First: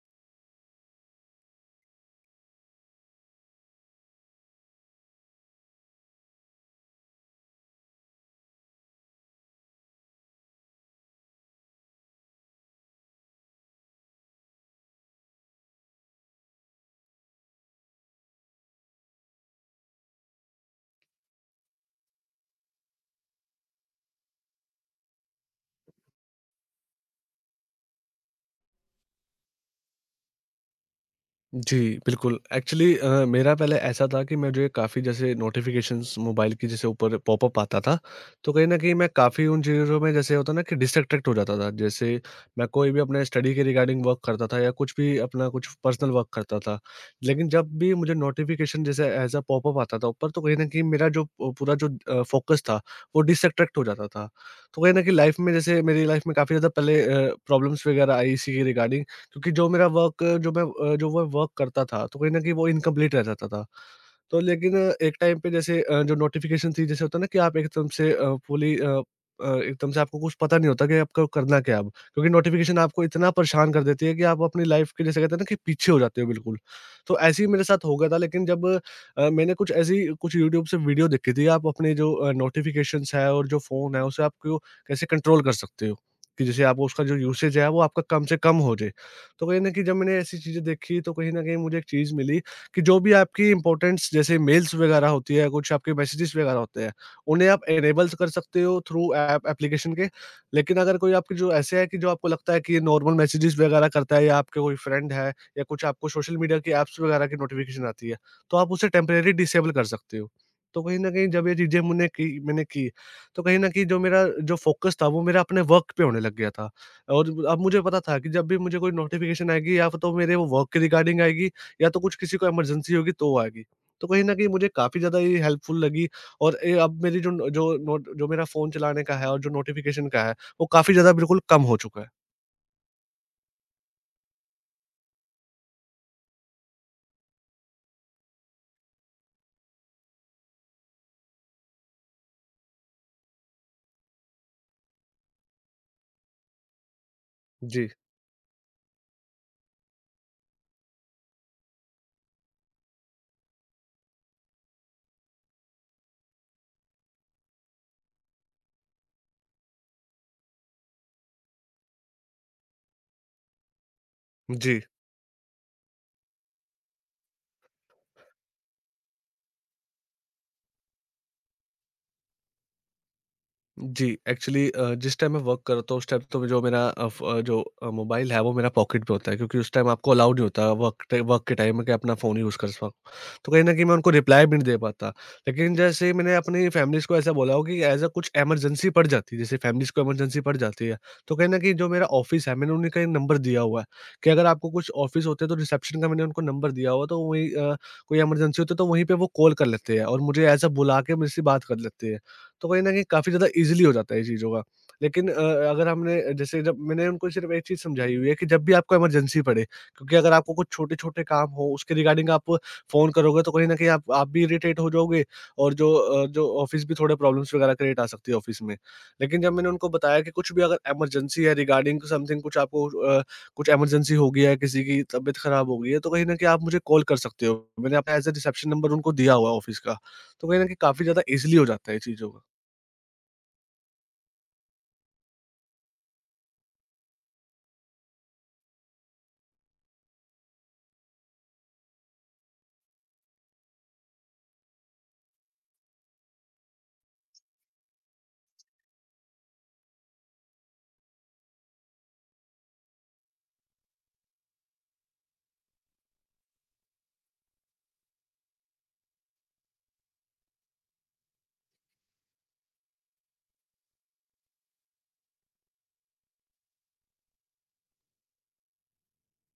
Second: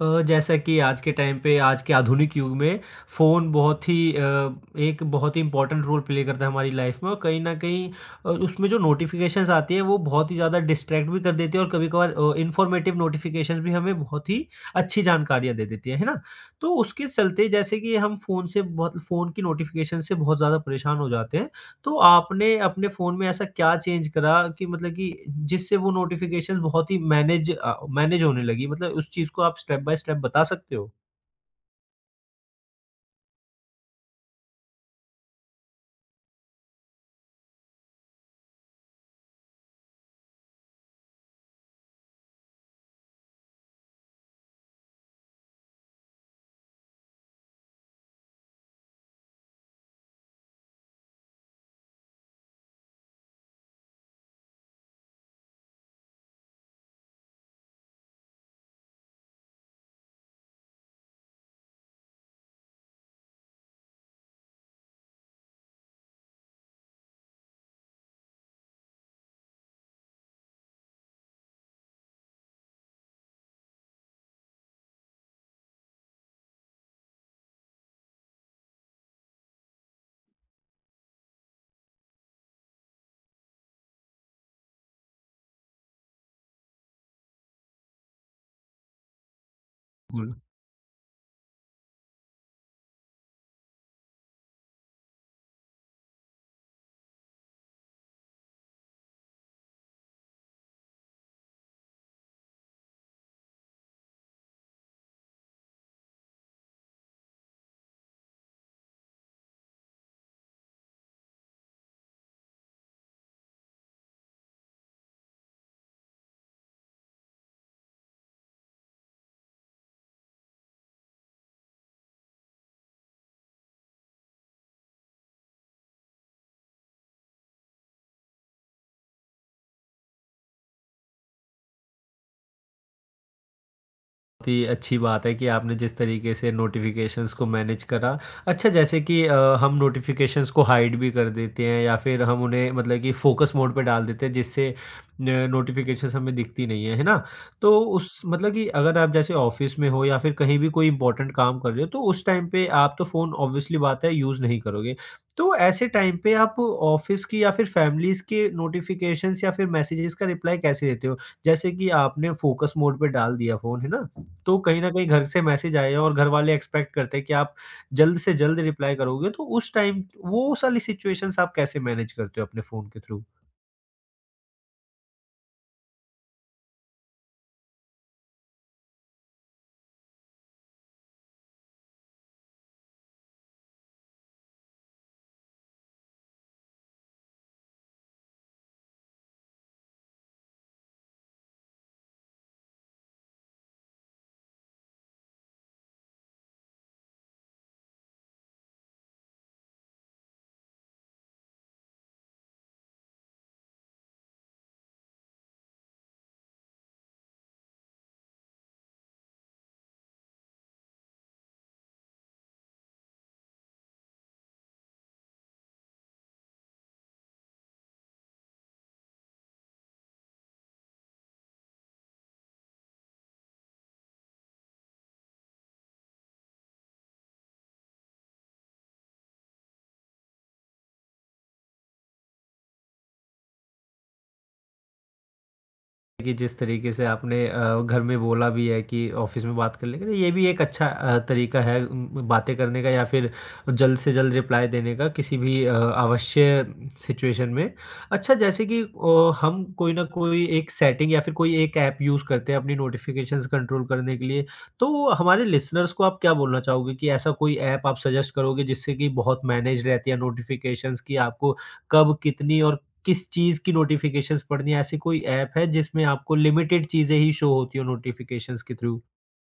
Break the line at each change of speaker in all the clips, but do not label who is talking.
जैसा कि आज के टाइम पे आज के आधुनिक युग में फ़ोन एक बहुत ही इम्पोर्टेंट रोल प्ले करता है हमारी लाइफ में। और कहीं न कहीं उसमें जो नोटिफ़िकेशंस आती हैं वो बहुत ही ज़्यादा डिस्ट्रैक्ट भी कर देती है, और कभी-कभार इन्फॉर्मेटिव नोटिफ़िकेशंस भी हमें बहुत ही अच्छी जानकारियाँ दे देती हैं, है ना? तो उसके चलते, जैसे कि हम फ़ोन की नोटिफ़िकेशन से बहुत ज़्यादा परेशान हो जाते हैं। तो आपने अपने फ़ोन में ऐसा क्या चेंज करा कि, मतलब कि, जिससे वो नोटिफ़िकेशंस बहुत ही मैनेज होने लगी? मतलब उस चीज़ को आप स्टेप बाय स्टेप बता सकते
जी, बिल्कुल। एक्चुअली मेरा पहले ऐसा था कि मुझे काफ़ी जैसे नोटिफ़िकेशंस मोबाइल की जैसे ऊपर पॉपअप आता था, तो कहीं न कहीं मैं काफ़ी उन चीज़ों में जैसे होता है ना कि डिस्ट्रैक्ट हो जाता था। जैसे मैं कोई भी अपने स्टडी के रिगार्डिंग वर्क करता था या कुछ भी अपना कुछ पर्सनल वर्क करता था। लेकिन जब भी मुझे नोटिफ़िकेशन जैसे ऐज़ अ पॉपअप आता था ऊपर, तो कहीं न कहीं मेरा जो पूरा जो फ़ोकस था, वो डिस्ट्रैक्ट हो जाता था। तो कहीं न कहीं लाइफ़ में जैसे मेरी लाइफ़ में काफ़ी ज़्यादा पहले प्रॉब्लम्स वगैरह आई इसी के रिगार्डिंग। क्योंकि जो मेरा वर्क जो मैं वर्क करता था, तो कहीं न कहीं वो इनकम्प्लीट रह जाता था। तो लेकिन एक टाइम पे जैसे जो नोटिफ़िकेशन थी जैसे होता है ना कि आप एकदम से फुली एकदम से आपको कुछ पता नहीं होता कि आपको करना क्या है अब। क्योंकि नोटिफ़िकेशन आपको इतना परेशान कर देती है कि आप अपनी लाइफ़ के जैसे कहते हैं ना कि पीछे हो जाते हो बिल्कुल। तो ऐसे ही मेरे साथ हो गया था, लेकिन जब मैंने कुछ ऐसी कुछ यूट्यूब से वीडियो देखी थी आप अपने जो नोटिफ़िकेशंस है और जो फ़ोन है उसे आपको कैसे कंट्रोल कर सकते हो। कि जैसे आप उसका जो यूसेज है वो आपका कम से कम हो जाए। तो कहीं न कहीं जब मैंने
हो?
ऐसी चीज़ें देखी तो कहीं न कहीं मुझे एक चीज़ मिली कि जो भी आपकी इम्पोर्टेंट्स जैसे मेल्स वगैरह होती है, कुछ आपके मैसेजेस वगैरह होते हैं, उन्हें आप इनेबल्स कर सकते हो थ्रू ऐप एप्लीकेशन के। लेकिन अगर कोई आपके जो ऐसे है कि जो आपको लगता है कि ये नॉर्मल मैसेजेस वगैरह करता है या आपके कोई फ्रेंड है या कुछ आपको सोशल मीडिया की ऐप्स वगैरह की नोटिफ़िकेशन आती है, तो आप उसे टेम्परेरी डिसेबल कर सकते हो। तो कहीं न कहीं जब ये चीज़ें मैंने की, तो कहीं न कहीं जो मेरा जो फ़ोकस था वो मेरा अपने वर्क पे होने लग गया था। और अब मुझे पता था कि जब भी मुझे कोई नोटिफ़िकेशन आएगी या तो मेरे वो वर्क के रिगार्डिंग आएगी या तो कुछ किसी को इमरजेंसी होगी तो वो आएगी। तो कहीं न कहीं मुझे काफ़ी ज़्यादा ये हेल्पफुल लगी और ये अब मेरी जो न जो नोट जो मेरा फ़ोन चलाने का है और जो नोटिफ़िकेशन का है, वो काफ़ी ज़्यादा बिल्कुल कम हो चुका है।
बहुत ही अच्छी बात है कि आपने जिस तरीके से नोटिफिकेशंस को मैनेज करा। अच्छा, जैसे कि हम नोटिफिकेशंस को हाइड भी कर देते हैं, या फिर हम उन्हें, मतलब कि, फ़ोकस मोड पे डाल देते हैं, जिससे नोटिफिकेशंस हमें दिखती नहीं है, है ना? तो
जी,
उस, मतलब कि, अगर आप जैसे ऑफ़िस में हो या फिर कहीं भी कोई इम्पोर्टेंट काम कर रहे हो, तो उस टाइम पे आप तो फ़ोन ऑब्वियसली बात है यूज़ नहीं करोगे। तो ऐसे टाइम पे आप ऑफ़िस की या फिर फ़ैमिलीज़ के नोटिफिकेशंस या फिर मैसेजेस का रिप्लाई कैसे देते हो? जैसे कि आपने फ़ोकस मोड पे डाल दिया फ़ोन, है ना? तो
जी।
कहीं न कहीं घर से मैसेज आए और घर वाले एक्सपेक्ट करते हैं कि आप जल्द से जल्द रिप्लाई करोगे, तो उस टाइम वो सारी सिचुएशंस आप कैसे मैनेज करते हो अपने फ़ोन के थ्रू?
जी, एक्चुअली जिस टाइम मैं वर्क करता हूँ उस टाइम तो जो मेरा अ, फ़ अ, जो अ, मोबाइल है वो मेरा पॉकेट में होता है, क्योंकि उस टाइम आपको अलाउड नहीं होता वर्क के टाइम में कि अपना फ़ोन यूज़ कर पाओ। तो कहीं न कहीं मैं उनको रिप्लाई भी नहीं दे पाता। लेकिन जैसे मैंने अपनी फैमिलीज़ को ऐसा बोला हो कि ऐज़ अ कुछ इमरजेंसी पड़ जाती है, जैसे फैमिलीज़ को इमरजेंसी पड़ जाती है, तो कहीं न कहीं जो मेरा ऑफ़िस है मैंने उन्हें का नंबर दिया हुआ है, कि अगर आपको कुछ ऑफ़िस होते हैं तो रिसेप्शन का मैंने उनको नंबर दिया हुआ है, तो वहीं कोई इमरजेंसी होती है तो वहीं पे वो कॉल कर लेते हैं और मुझे ऐज़ अ बुला के मुझसे बात कर लेते हैं। तो कहीं न कहीं काफ़ी ज़्यादा ईज़िली हो जाता है ये चीज़ों का। लेकिन अगर हमने जैसे जब मैंने उनको सिर्फ़ एक चीज़ समझाई हुई है कि जब भी आपको इमरजेंसी पड़े, क्योंकि अगर आपको कुछ छोटे-छोटे काम हो उसके रिगार्डिंग आप फ़ोन करोगे तो कहीं न कहीं आप भी इरिटेट हो जाओगे और जो ऑफ़िस भी थोड़े प्रॉब्लम्स वगैरह क्रिएट आ सकती है ऑफ़िस में। लेकिन जब मैंने उनको बताया कि कुछ भी अगर इमरजेंसी है रिगार्डिंग समथिंग कुछ आपको अ, कुछ इमरजेंसी हो गई है, किसी की तबीयत ख़राब हो गई है, तो कहीं न कहीं आप मुझे कॉल कर सकते हो। मैंने अपना एज़ अ रिसेप्शन नंबर उनको दिया हुआ है ऑफ़िस का। तो कहीं न कहीं काफ़ी ज़्यादा ईज़िली हो जाता है ये चीज़ों का।
कि जिस तरीके से आपने घर में बोला भी है कि ऑफिस में बात कर लेंगे, तो ये भी एक अच्छा तरीका है बातें करने का, या फिर जल्द से जल्द रिप्लाई देने का, किसी भी अवश्य सिचुएशन में। अच्छा, जैसे कि हम कोई ना कोई एक सेटिंग या फिर कोई एक ऐप यूज़ करते हैं अपनी नोटिफ़िकेशंस कंट्रोल करने के लिए, तो हमारे लिसनर्स को आप क्या बोलना चाहोगे, कि ऐसा कोई ऐप आप सजेस्ट करोगे जिससे कि बहुत मैनेज रहती है नोटिफ़िकेशंस, कि आपको कब, कितनी और किस चीज़ की नोटिफ़िकेशंस पढ़नी है? ऐसी कोई ऐप है जिसमें आपको लिमिटेड चीज़ें ही शो होती हो नोटिफ़िकेशंस के थ्रू?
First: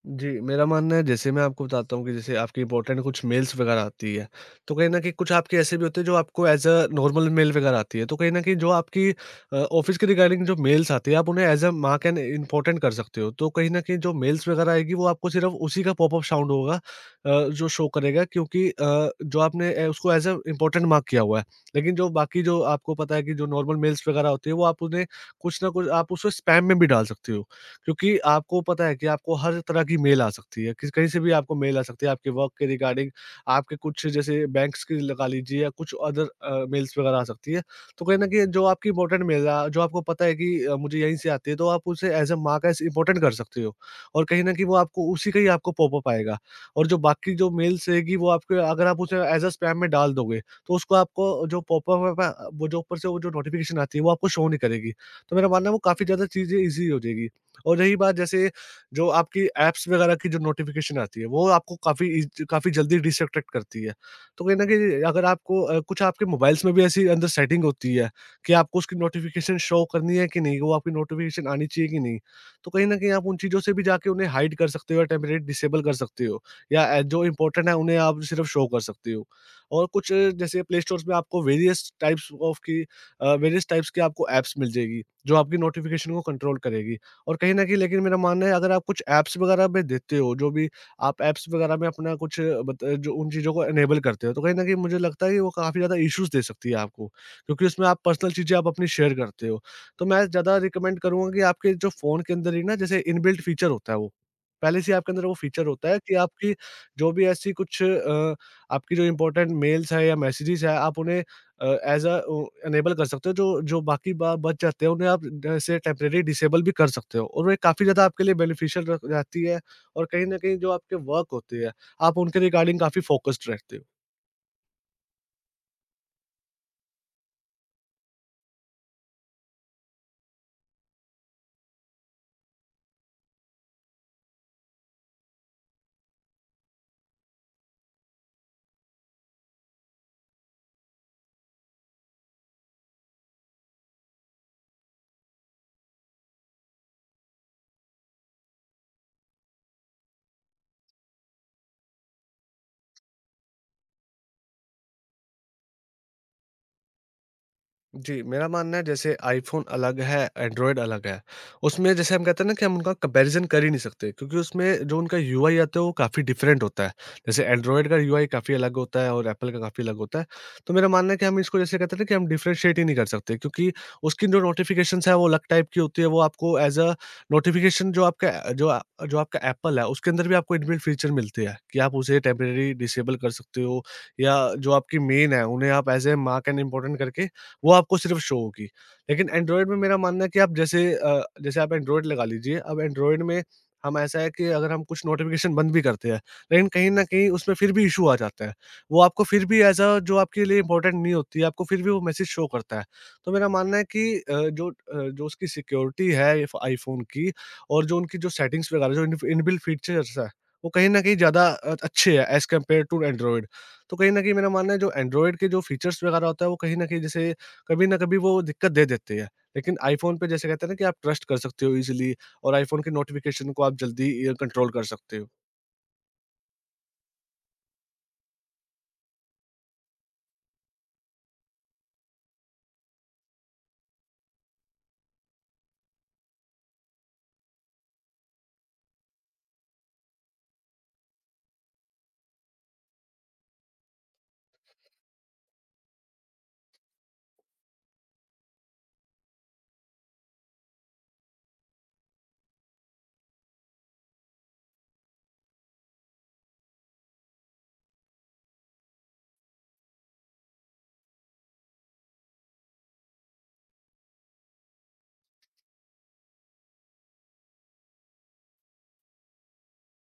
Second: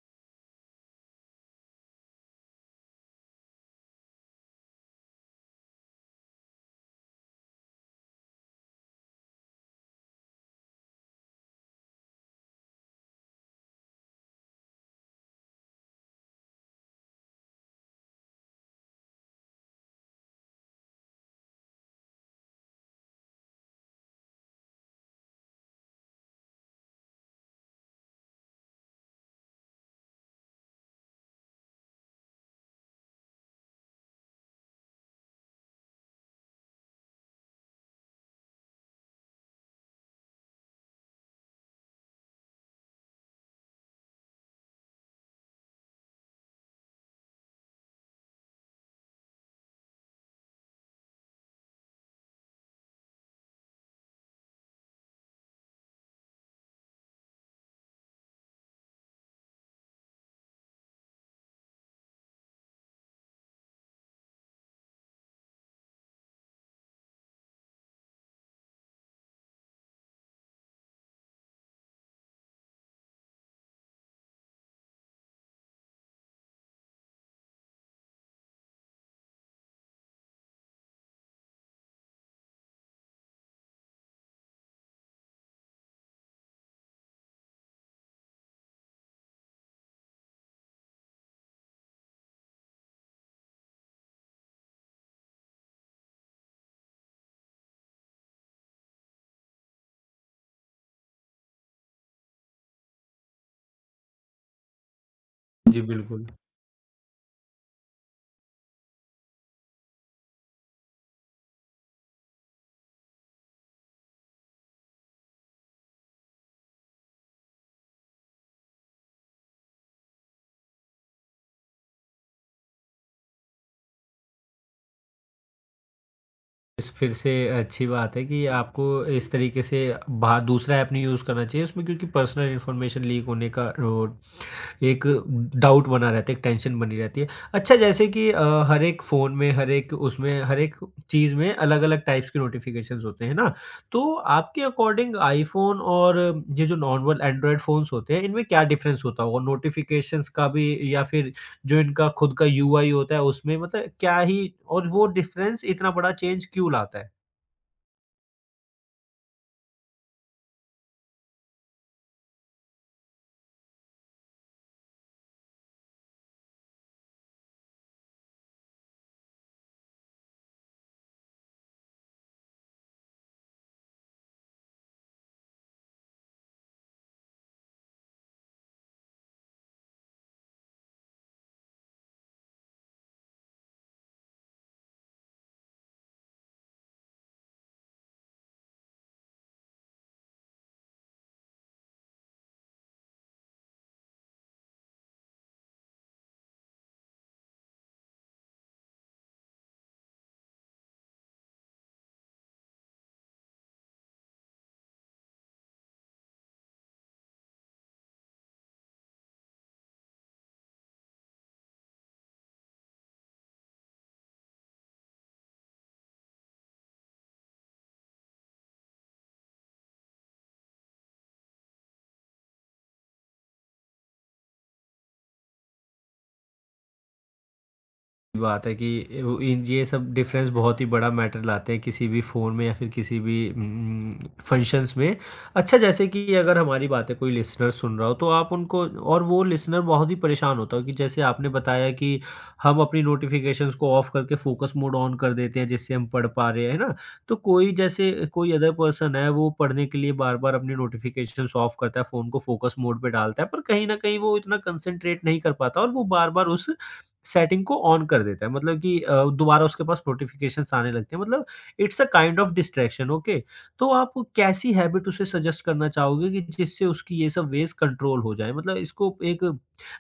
जी, मेरा मानना है जैसे मैं आपको बताता हूँ कि जैसे आपकी इम्पोर्टेंट कुछ मेल्स वगैरह आती है, तो कहीं न कहीं कुछ आपके ऐसे भी होते हैं जो आपको एज़ अ नॉर्मल मेल वगैरह आती है। तो कहीं न कहीं जो आपकी ऑफ़िस के रिगार्डिंग जो मेल्स आती है आप उन्हें as a mark an important कर सकते हो। तो कहीं न कहीं जो मेल्स वगैरह आएगी वो आपको सिर्फ़ उसी का पॉपअप साउंड होगा, जो शो करेगा, क्योंकि जो आपने उसको एज़ अ इम्पोर्टेंट मार्क किया हुआ है। लेकिन जो बाकी जो आपको पता है कि जो नॉर्मल मेल्स वगैरह होती है वो आप उन्हें कुछ न कुछ आप उसको स्पैम में भी डाल सकते हो। क्योंकि आपको पता है कि आपको हर तरह की मेल आ सकती है, किस कहीं से भी आपको मेल आ सकती है, आपके वर्क के रिगार्डिंग, आपके कुछ जैसे बैंक्स की लगा लीजिए या कुछ अदर मेल्स वगैरह आ सकती है। तो कहीं न कहीं जो आपकी इम्पोर्टेंट मेल है, जो आपको पता है कि मुझे यहीं से आती है, तो आप उसे as a mark as important कर सकते हो, और कहीं न कहीं वो आपको उसी का ही आपको पॉपअप आएगा, और जो बाकी जो मेल्स रहेगी वो आपके अगर आप उसे एज़ अ स्पैम में डाल दोगे, तो उसको आपको जो पॉपअप है, वो जो ऊपर से वो जो नोटिफ़िकेशन आती है, वो आपको शो नहीं करेगी। तो मेरा मानना है वो काफ़ी ज़्यादा चीज़ें ईज़ी हो जाएगी। और रही बात जैसे जो आपकी ऐप्स वगैरह की जो नोटिफ़िकेशन आती है, वो आपको काफ़ी जल्दी डिस्ट्रैक्ट करती है। तो कहीं न कहीं अगर आपको कुछ आपके मोबाइल्स में भी ऐसी अंदर सेटिंग होती है कि आपको उसकी नोटिफ़िकेशन शो करनी है कि नहीं, वो आपकी नोटिफ़िकेशन आनी चाहिए कि नहीं। तो कहीं न कहीं आप उन चीज़ों से भी जाके उन्हें हाइड कर सकते हो या टेम्परेरी डिसेबल कर सकते हो, या जो इम्पोर्टेंट है उन्हें आप सिर्फ़ शो कर सकते हो। और कुछ जैसे प्ले स्टोर्स में आपको वेरियस टाइप्स की आपको ऐप्स मिल जाएगी, जो आपकी नोटिफ़िकेशन को कंट्रोल करेगी। और कहीं न कहीं लेकिन मेरा मानना है अगर आप कुछ ऐप्स वगैरह में देते हो, जो भी आप ऐप्स वगैरह में अपना कुछ अ, बत जो उन चीज़ों को इनेबल करते हो, तो कहीं न कहीं मुझे लगता है कि वो काफ़ी ज़्यादा इश्यूज़ दे सकती है आपको, क्योंकि उसमें आप पर्सनल चीज़ें आप अपनी शेयर करते हो। तो मैं ज़्यादा रिकमेंड करूँगा कि आपके जो फ़ोन के अंदर ही ना जैसे इनबिल्ट फ़ीचर होता है वो, पहले से ही आपके अंदर वो फ़ीचर
जी,
होता है कि
बिल्कुल।
आपकी जो भी ऐसी कुछ अ, आपकी जो इम्पोर्टेंट मेल्स हैं या मैसेजेज़ हैं, आप उन्हें अ, एज़ अ, ओ इनेबल कर सकते हो, जो जो बाकी बा बच जाते हैं उन्हें आप ऐसे टेम्परेरी डिसेबल भी कर सकते हो और वे काफ़ी ज़्यादा आपके लिए बेनिफिशियल रह जाती है, और कहीं न कहीं जो आपके वर्क होती है, आप उनके रिगार्डिंग काफ़ी फ़ोकस्ड रहते हो।
इस फिर से अच्छी बात है कि आपको इस तरीके से बाहर दूसरा ऐप नहीं यूज़ करना चाहिए उसमें, क्योंकि पर्सनल इन्फॉर्मेशन लीक होने का रो एक डाउट बना रहता है, एक टेंशन बनी रहती है। अच्छा, जैसे कि हर एक फ़ोन में, हर एक चीज़ में अलग-अलग टाइप्स के नोटिफ़िकेशंस होते हैं ना? तो आपके अकॉर्डिंग आईफ़ोन और ये जो नॉर्मल एंड्रॉयड फ़ोन्स होते हैं, इनमें क्या डिफ़रेंस होता होगा? नोटिफ़िकेशंस का भी, या फिर जो इनका खुद का यूआई होता है उसमें, मतलब क्या ही? और वो डिफ़रेंस इतना बड़ा चेंज क्यों लाता है?
जी, मेरा मानना है जैसे आईफ़ोन अलग है, एंड्रॉयड अलग है। उसमें जैसे हम कहते हैं ना कि हम उनका कंपैरिज़न कर ही नहीं सकते, क्योंकि उसमें जो उनका यूआई आता है वो काफ़ी डिफ़रेंट होता है। जैसे एंड्रॉयड का यूआई काफ़ी अलग होता है और एप्पल का काफ़ी अलग होता है। तो मेरा मानना है कि हम इसको जैसे कहते हैं ना कि हम डिफ़रेंशिएट ही नहीं कर सकते, क्योंकि उसकी जो नोटिफ़िकेशंस है वो अलग टाइप की होती है। वो आपको एज़ अ नोटिफ़िकेशन जो आपका अ, जो आपका एप्पल है उसके अंदर भी आपको इनबिल्ट फ़ीचर मिलते हैं कि आप उसे टेम्परेरी डिसेबल कर सकते हो, या जो आपकी मेल है उन्हें आप as a mark and important करके वो आपको सिर्फ शो होगी। लेकिन एंड्रॉइड में मेरा मानना है कि जैसे आप एंड्रॉइड लगा लीजिए, अब एंड्रॉइड में हम ऐसा है कि अगर हम कुछ नोटिफ़िकेशन बंद भी करते हैं, लेकिन कहीं न कहीं उसमें फिर भी इश्यू आ जाता है। वो आपको फिर भी ऐज़ अ जो आपके लिए इम्पोर्टेंट नहीं होती है, आपको फिर भी वो मैसेज शो करता है। तो मेरा मानना है कि जो उसकी सिक्योरिटी है इफ आईफ़ोन की और जो उनकी जो सेटिंग्स वगैरह जो इनफ इनबिल्ट फीचर्स हैं, वो कहीं न कहीं ज़्यादा अच्छे हैं एज़ कम्पेयर टू एंड्रॉइड। तो कहीं न कहीं मेरा मानना है जो एंड्रॉइड के जो फीचर्स वगैरह होता है, वो कहीं न कहीं जैसे कभी न कभी वो दिक्कत दे देते हैं। लेकिन आईफ़ोन पे जैसे कहते हैं ना कि आप ट्रस्ट कर सकते हो ईज़िली, और आईफ़ोन के नोटिफ़िकेशन को आप जल्दी कंट्रोल कर सकते हो।
बात है कि वो, इन ये सब डिफरेंस बहुत ही बड़ा मैटर लाते हैं किसी भी फ़ोन में, या फिर किसी भी फंक्शंस में। अच्छा, जैसे कि अगर हमारी बातें कोई लिसनर सुन रहा हो, तो आप उनको, और वो लिसनर बहुत ही परेशान होता हो, कि जैसे आपने बताया कि हम अपनी नोटिफ़िकेशंस को ऑफ करके फोकस मोड ऑन कर देते हैं जिससे हम पढ़ पा रहे हैं, है ना? तो कोई, जैसे कोई अदर पर्सन है वो पढ़ने के लिए बार-बार अपनी नोटिफ़िकेशंस ऑफ करता है, फ़ोन को फोकस मोड पे डालता है, पर कहीं न कहीं वो इतना कंसंट्रेट नहीं कर पाता, और वो बार-बार उस सेटिंग को ऑन कर देता है, मतलब कि दोबारा उसके पास नोटिफ़िकेशंस आने लगते हैं। मतलब, it's a kind of distraction, okay. तो आप कैसी हैबिट उसे सजेस्ट करना चाहोगे कि जिससे उसकी ये सब वेज़ कंट्रोल हो जाए? मतलब इसको एक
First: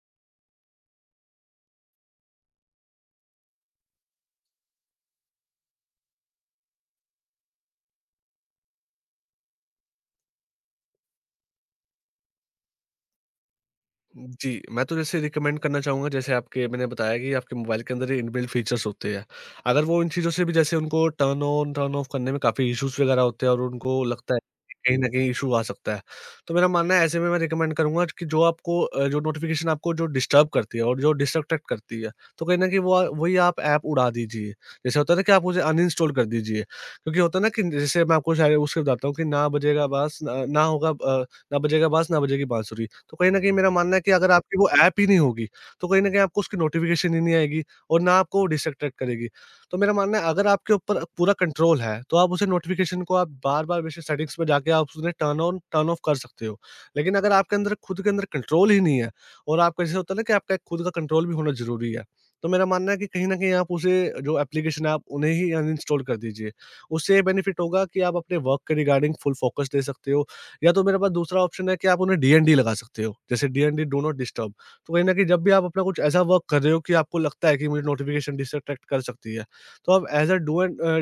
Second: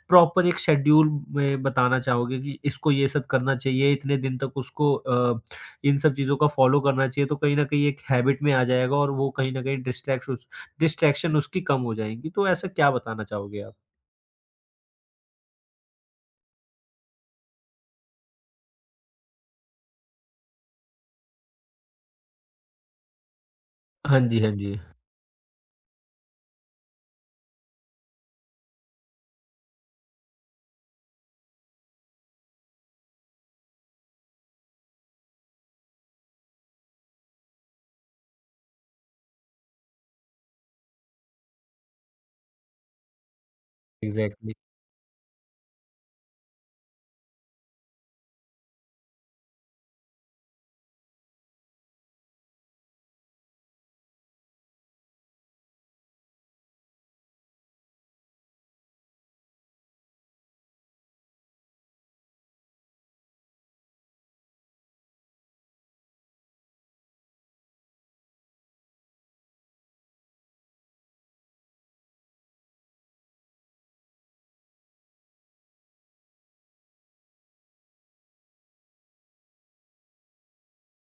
प्रॉपर एक शेड्यूल में बताना चाहोगे कि इसको ये सब करना चाहिए, इतने दिन तक उसको इन सब चीज़ों का फ़ॉलो करना चाहिए, तो कहीं न कहीं एक हैबिट में आ जाएगा, और वो कहीं न कहीं डिस्ट्रैक्शन डिस्ट्रैक्शन उसकी कम हो जाएँगी। तो ऐसा क्या बताना चाहोगे आप?
जी, मैं तो जैसे रिकमेंड करना चाहूँगा। जैसे आपके मैंने बताया कि आपके मोबाइल के अंदर ही इनबिल्ट फीचर्स होते हैं। अगर वो इन चीज़ों से भी जैसे उनको टर्न ऑन टर्न ऑफ करने में काफ़ी इश्यूज़ वग़ैरह होते हैं और उनको
हाँ
लगता
जी,
है
हाँ जी।
कि कहीं न कहीं इश्यू आ सकता है। तो मेरा मानना है ऐसे में मैं रिकमेंड करूँगा कि जो आपको जो नोटिफ़िकेशन आपको जो डिस्टर्ब करती है और जो डिस्ट्रैक्ट करती है, तो कहीं न कहीं वो वही आप ऐप उड़ा दीजिए। जैसे होता है ना कि आप उसे अनइंस्टॉल कर दीजिए। क्योंकि होता है ना कि जैसे मैं आपको शायद उससे बताता हूँ कि ना बजेगा बाँस ना ना होगा ना बजेगा बाँस ना बजेगी बाँसुरी। तो कहीं न कहीं मेरा मानना है कि अगर
एग्ज़ैक्टली।
आपकी वो ऐप ही नहीं होगी, तो कहीं न कहीं आपको उसकी नोटिफ़िकेशन ही नहीं आएगी और ना आपको वो डिसअट्रैक्ट करेगी। तो मेरा मानना है अगर आपके ऊपर पूरा कंट्रोल है, तो आप उसे नोटिफ़िकेशन को आप बार-बार वैसे सेटिंग्स में जाके आप उन्हें टर्न ऑन टर्न ऑफ कर सकते हो। लेकिन अगर आपके अंदर खुद के अंदर कंट्रोल ही नहीं है और आपको ऐसे होता है ना कि आपका एक खुद का कंट्रोल भी होना ज़रूरी है। तो मेरा मानना है कि कहीं न कहीं आप उसे जो एप्लीकेशन है आप उन्हें ही अनइंस्टॉल कर दीजिए। उससे ये बेनिफिट होगा कि आप अपने वर्क के रिगार्डिंग फुल फ़ोकस दे सकते हो। या तो मेरे पास दूसरा ऑप्शन है कि आप उन्हें डीएनडी लगा सकते हो, जैसे डीएनडी डू नॉट डिस्टर्ब। तो कहीं न कहीं जब भी आप अपना कुछ ऐसा वर्क कर रहे हो कि आपको लगता है कि मुझे नोटिफ़िकेशन डिस्ट्रैक्ट कर सकती है, तो आप as a do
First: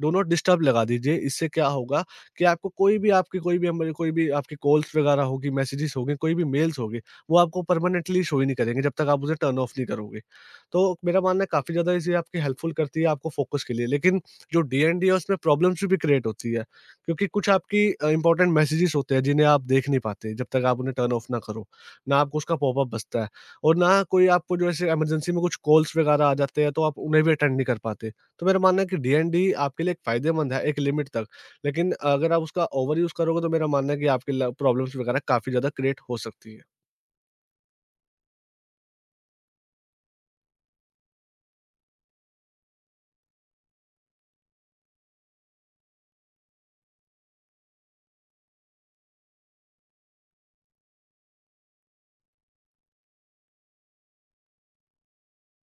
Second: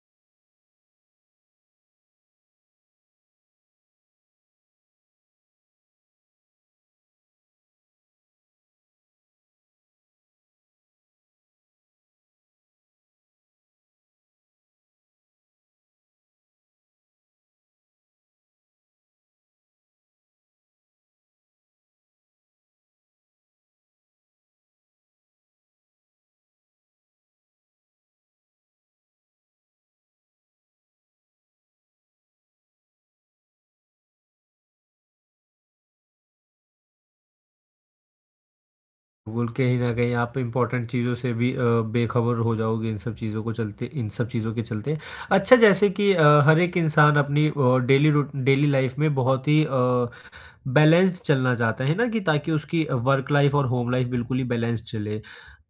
do not disturb लगा दीजिए। इससे क्या होगा कि आपको कोई भी आपकी कोई भी हमारी कोई भी आपकी कॉल्स वगैरह होगी, मैसेजेस होंगे, कोई भी मेल्स होंगे, वो आपको परमानेंटली शो ही नहीं करेंगे जब तक आप उसे टर्न ऑफ नहीं करोगे। तो मेरा मानना है काफ़ी ज़्यादा ये चीज़ आपकी हेल्पफुल करती है आपको फ़ोकस के लिए। लेकिन जो डीएनडी है उसमें प्रॉब्लम्स भी क्रिएट होती है। क्योंकि कुछ आपकी इंपॉर्टेंट मैसेजेस होते हैं जिन्हें आप देख नहीं पाते जब तक आप उन्हें टर्न ऑफ ना करो। ना आपको उसका पॉपअप बजता है और ना कोई आपको जो ऐसे इमरजेंसी में कुछ कॉल्स वगैरह आ जाते हैं, तो आप उन्हें भी अटेंड नहीं कर पाते। तो मेरा मानना है कि डीएनडी आपके लिए एक फ़ायदेमंद है एक लिमिट तक। लेकिन अगर आप उसका ओवर यूज़ करोगे, तो मेरा मानना है कि आपके ल प्रॉब्लम्स वगैरह काफ़ी ज़्यादा क्रिएट हो सकती है।
बिल्कुल, कहीं न कहीं आप इम्पोर्टेंट चीज़ों से भी बेखबर हो जाओगे इन सब चीज़ों के चलते। अच्छा, जैसे कि हर एक इंसान अपनी डेली लाइफ़ में बहुत ही बैलेंस्ड चलना चाहते हैं ना, कि ताकि उसकी वर्क लाइफ और होम लाइफ बिल्कुल ही बैलेंस्ड चले।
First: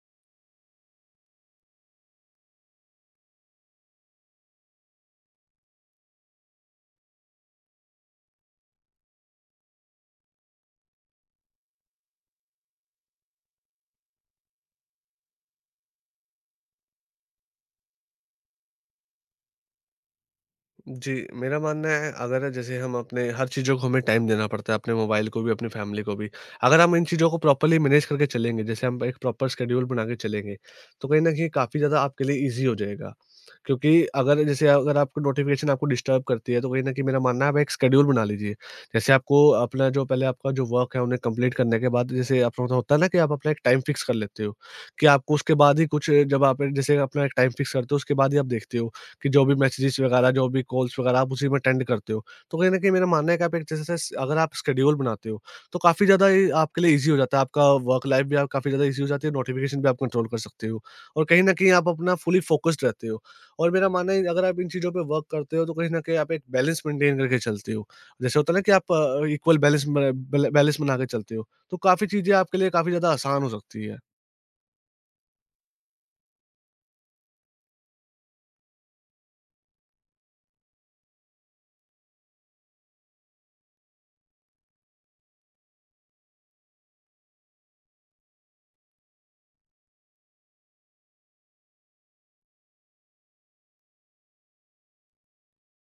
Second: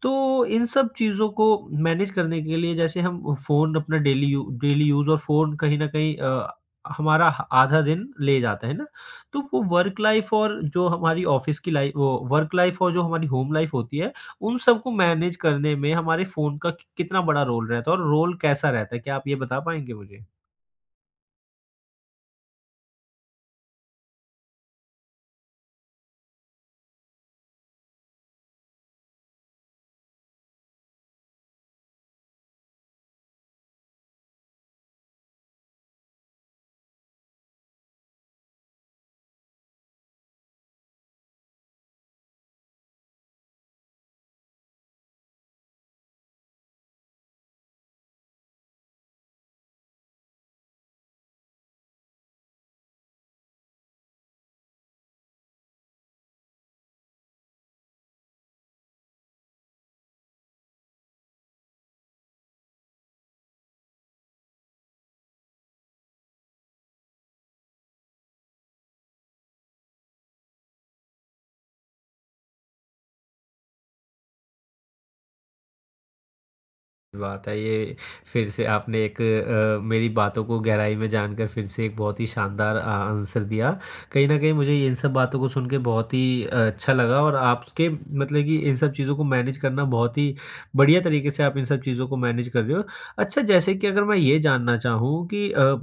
तो इन सब चीज़ों को मैनेज करने के लिए, जैसे हम फ़ोन अपना डेली यूज़, और फ़ोन कहीं न कहीं हमारा ह आधा दिन ले जाता है ना? तो वो वर्क लाइफ और जो हमारी ऑफ़िस की लाइ वो वर्क लाइफ और जो हमारी होम लाइफ होती है, उन सबको मैनेज करने में हमारे फ़ोन का, कि कितना बड़ा रोल रहता है और रोल कैसा रहता है? क्या आप ये बता पाएँगे मुझे?
जी, मेरा मानना है अगर जैसे हम अपने हर चीज़ों को हमें टाइम देना पड़ता है, अपने मोबाइल को भी, अपनी फैमिली को भी। अगर हम इन चीज़ों को प्रॉपर्ली मैनेज करके चलेंगे, जैसे हम एक प्रॉपर शेड्यूल बना के चलेंगे, तो कहीं न कहीं काफ़ी ज़्यादा आपके लिए ईज़ी हो जाएगा। क्योंकि अगर आपको नोटिफ़िकेशन आपको डिस्टर्ब करती है, तो कहीं न कहीं मेरा मानना है आप एक शेड्यूल बना लीजिए। जैसे आपको अपना जो पहले आपका जो वर्क है, उन्हें कंप्लीट करने के बाद जैसे अपना होता है ना कि आप अपना एक टाइम फिक्स कर लेते हो, कि आपको उसके बाद ही कुछ जब आप जैसे अपना एक टाइम फिक्स करते हो, उसके बाद ही आप देखते हो कि जो भी मैसेजेस वगैरह, जो भी कॉल्स वगैरह आप उसी में अटेंड करते हो। तो कहीं न कहीं मेरा मानना है कि आप एक तरह से अगर आप शेड्यूल बनाते हो, तो काफ़ी ज़्यादा ये आपके लिए ईज़ी हो जाता है। आपका वर्क लाइफ़ भी आप काफ़ी ज़्यादा ईज़ी हो जाती है, नोटिफ़िकेशन भी आप कंट्रोल कर सकते हो और कहीं न कहीं आप अपना फुली फ़ोकस्ड रहते हो। और मेरा मानना है अगर आप इन चीज़ों पे वर्क करते हो, तो कहीं न कहीं आप एक बैलेंस मेंटेन करके चलते हो। जैसे होता है ना कि आप इक्वल बैलेंस बना के चलते हो, तो काफ़ी चीज़ें आपके लिए काफ़ी ज़्यादा आसान हो सकती है।
बात है, ये फिर से आपने एक मेरी बातों को गहराई में जानकर फिर से एक बहुत ही शानदार आंसर दिया। कहीं न कहीं मुझे इन सब बातों को सुन के बहुत ही अच्छा लगा, और आपके, मतलब कि, इन सब चीज़ों को मैनेज करना, बहुत ही बढ़िया तरीके से आप इन सब चीज़ों को मैनेज कर रहे हो। अच्छा, जैसे कि अगर मैं ये जानना चाहूँ कि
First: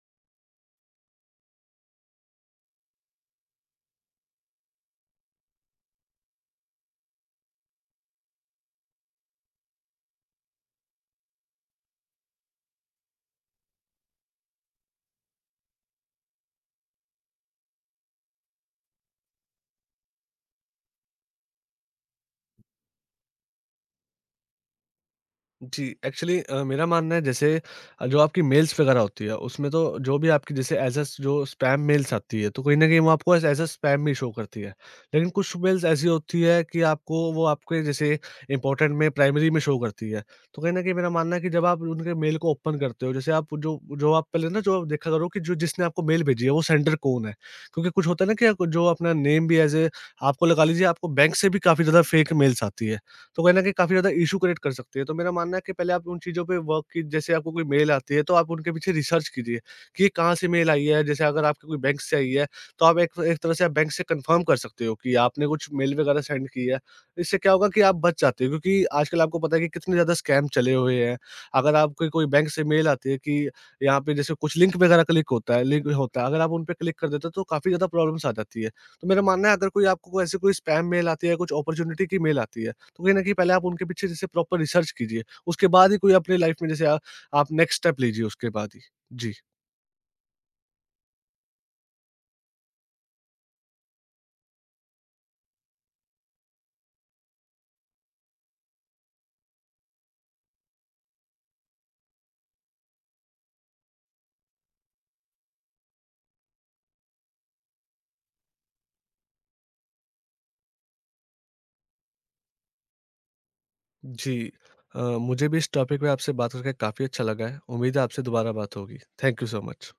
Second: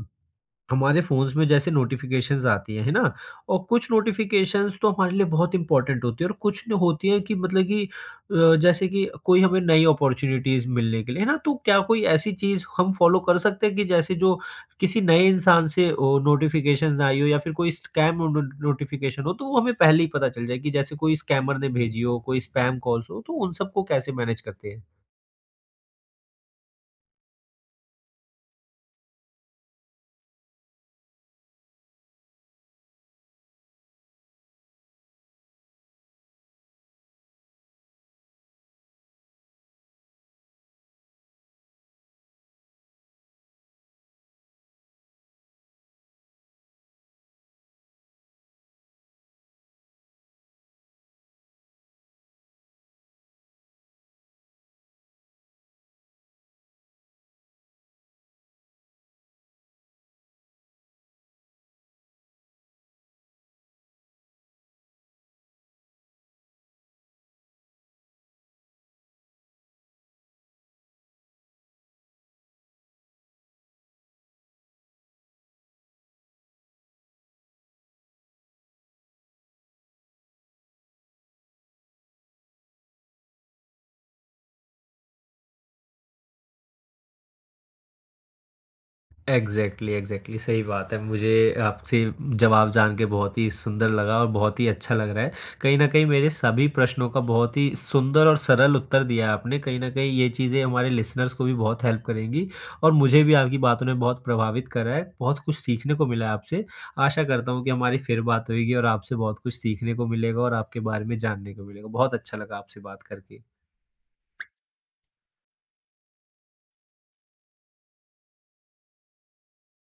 हमारे फ़ोन्स में जैसे नोटिफ़िकेशंस आती हैं, है ना? और कुछ नोटिफ़िकेशंस तो हमारे लिए बहुत इम्पोर्टेंट होती है, और कुछ न होती हैं, कि मतलब कि, जैसे कि कोई हमें नई अपॉर्च्युनिटीज़ मिलने के लिए, है ना? तो क्या कोई ऐसी चीज़ हम फ़ॉलो कर सकते हैं कि जैसे जो किसी नए इंसान से ओ नोटिफ़िकेशंस आई हो, या फिर कोई स्कैम नोटिफ़िकेशन हो, तो वो हमें पहले ही पता चल जाए कि जैसे कोई स्कैमर ने भेजी हो, कोई स्पैम कॉल्स हो, तो उन सबको कैसे मैनेज करते हैं?
जी, मेरा मानना है जैसे जो आपकी मेल्स वगैरह होती है, उसमें तो जो भी आपकी जैसे जो स्पैम मेल्स आती है, तो कहीं न कहीं वो आपको एज़ एज़ अ, स्पैम भी शो करती है। लेकिन कुछ मेल्स ऐसी होती है कि आपको वो आपके जैसे इम्पोर्टेंट में प्राइमरी में शो करती है। तो कहीं न कहीं मेरा मानना है कि जब आप उनके मेल को ओपन करते हो, जैसे आप जो जो आप पहले ना जो आप देखा करो कि जो जिसने आपको मेल भेजी है, वो सेंडर कौन है? क्योंकि कुछ होता है ना कि आपको जो अपना नेम भी एज़ ए आपको लगा लीजिए आपको बैंक से भी काफ़ी ज़्यादा फेक मेल्स आती है। तो कहीं न कहीं काफ़ी ज़्यादा इश्यू क्रिएट कर सकती है। तो मेरा मानना है कि पहले आप उन चीज़ों पे वर्क की जैसे आपको कोई मेल आती है, तो आप उनके पीछे रिसर्च कीजिए कि ये कहाँ से मेल आई है। जैसे अगर आपकी कोई बैंक से आई है, तो आप एक एक तरह से आप बैंक से कन्फर्म कर सकते हो कि आपने कुछ मेल वगैरह सेंड की है। इससे क्या होगा कि आप बच जाते हो, क्योंकि आजकल आपको पता है कि कितने ज़्यादा स्कैम चले हुए हैं। अगर आपको कोई बैंक से मेल आती है कि यहाँ पे जैसे कुछ लिंक होता है, अगर आप उन पे क्लिक कर देते हो, तो काफ़ी ज़्यादा प्रॉब्लम्स आ जाती है। तो मेरा मानना है अगर कोई आपको ऐसे कोई स्पैम मेल आती है, कुछ अपॉर्च्युनिटी की मेल आती है, तो कहीं न कहीं पहले आप उनके पीछे जैसे प्रॉपर रिसर्च कीजिए, उसके बाद ही कोई अपनी लाइफ़ में जैसे आप नेक्स्ट स्टेप लीजिए उसके बाद ही। जी।
एग्जैक्टली, एग्जैक्टली, सही बात है। मुझे आपसे जवाब जान के बहुत ही सुंदर लगा और बहुत ही अच्छा लग रहा है। कहीं न कहीं मेरे सभी प्रश्नों का बहुत ही सुंदर और सरल उत्तर दिया है आपने। कहीं न कहीं ये चीज़ें हमारे लिसनर्स को भी बहुत हेल्प करेंगी, और मुझे भी आपकी बातों ने बहुत प्रभावित करा है। बहुत कुछ सीखने को मिला है आपसे। आशा करता हूँ कि हमारी फिर बात होएगी, और आपसे बहुत कुछ सीखने को मिलेगा और आपके बारे में जानने को मिलेगा। बहुत अच्छा लगा आपसे बात करके।
जी। मुझे भी इस टॉपिक पे आपसे बात करके काफ़ी अच्छा लगा है। उम्मीद है आपसे दोबारा बात होगी। Thank you so much.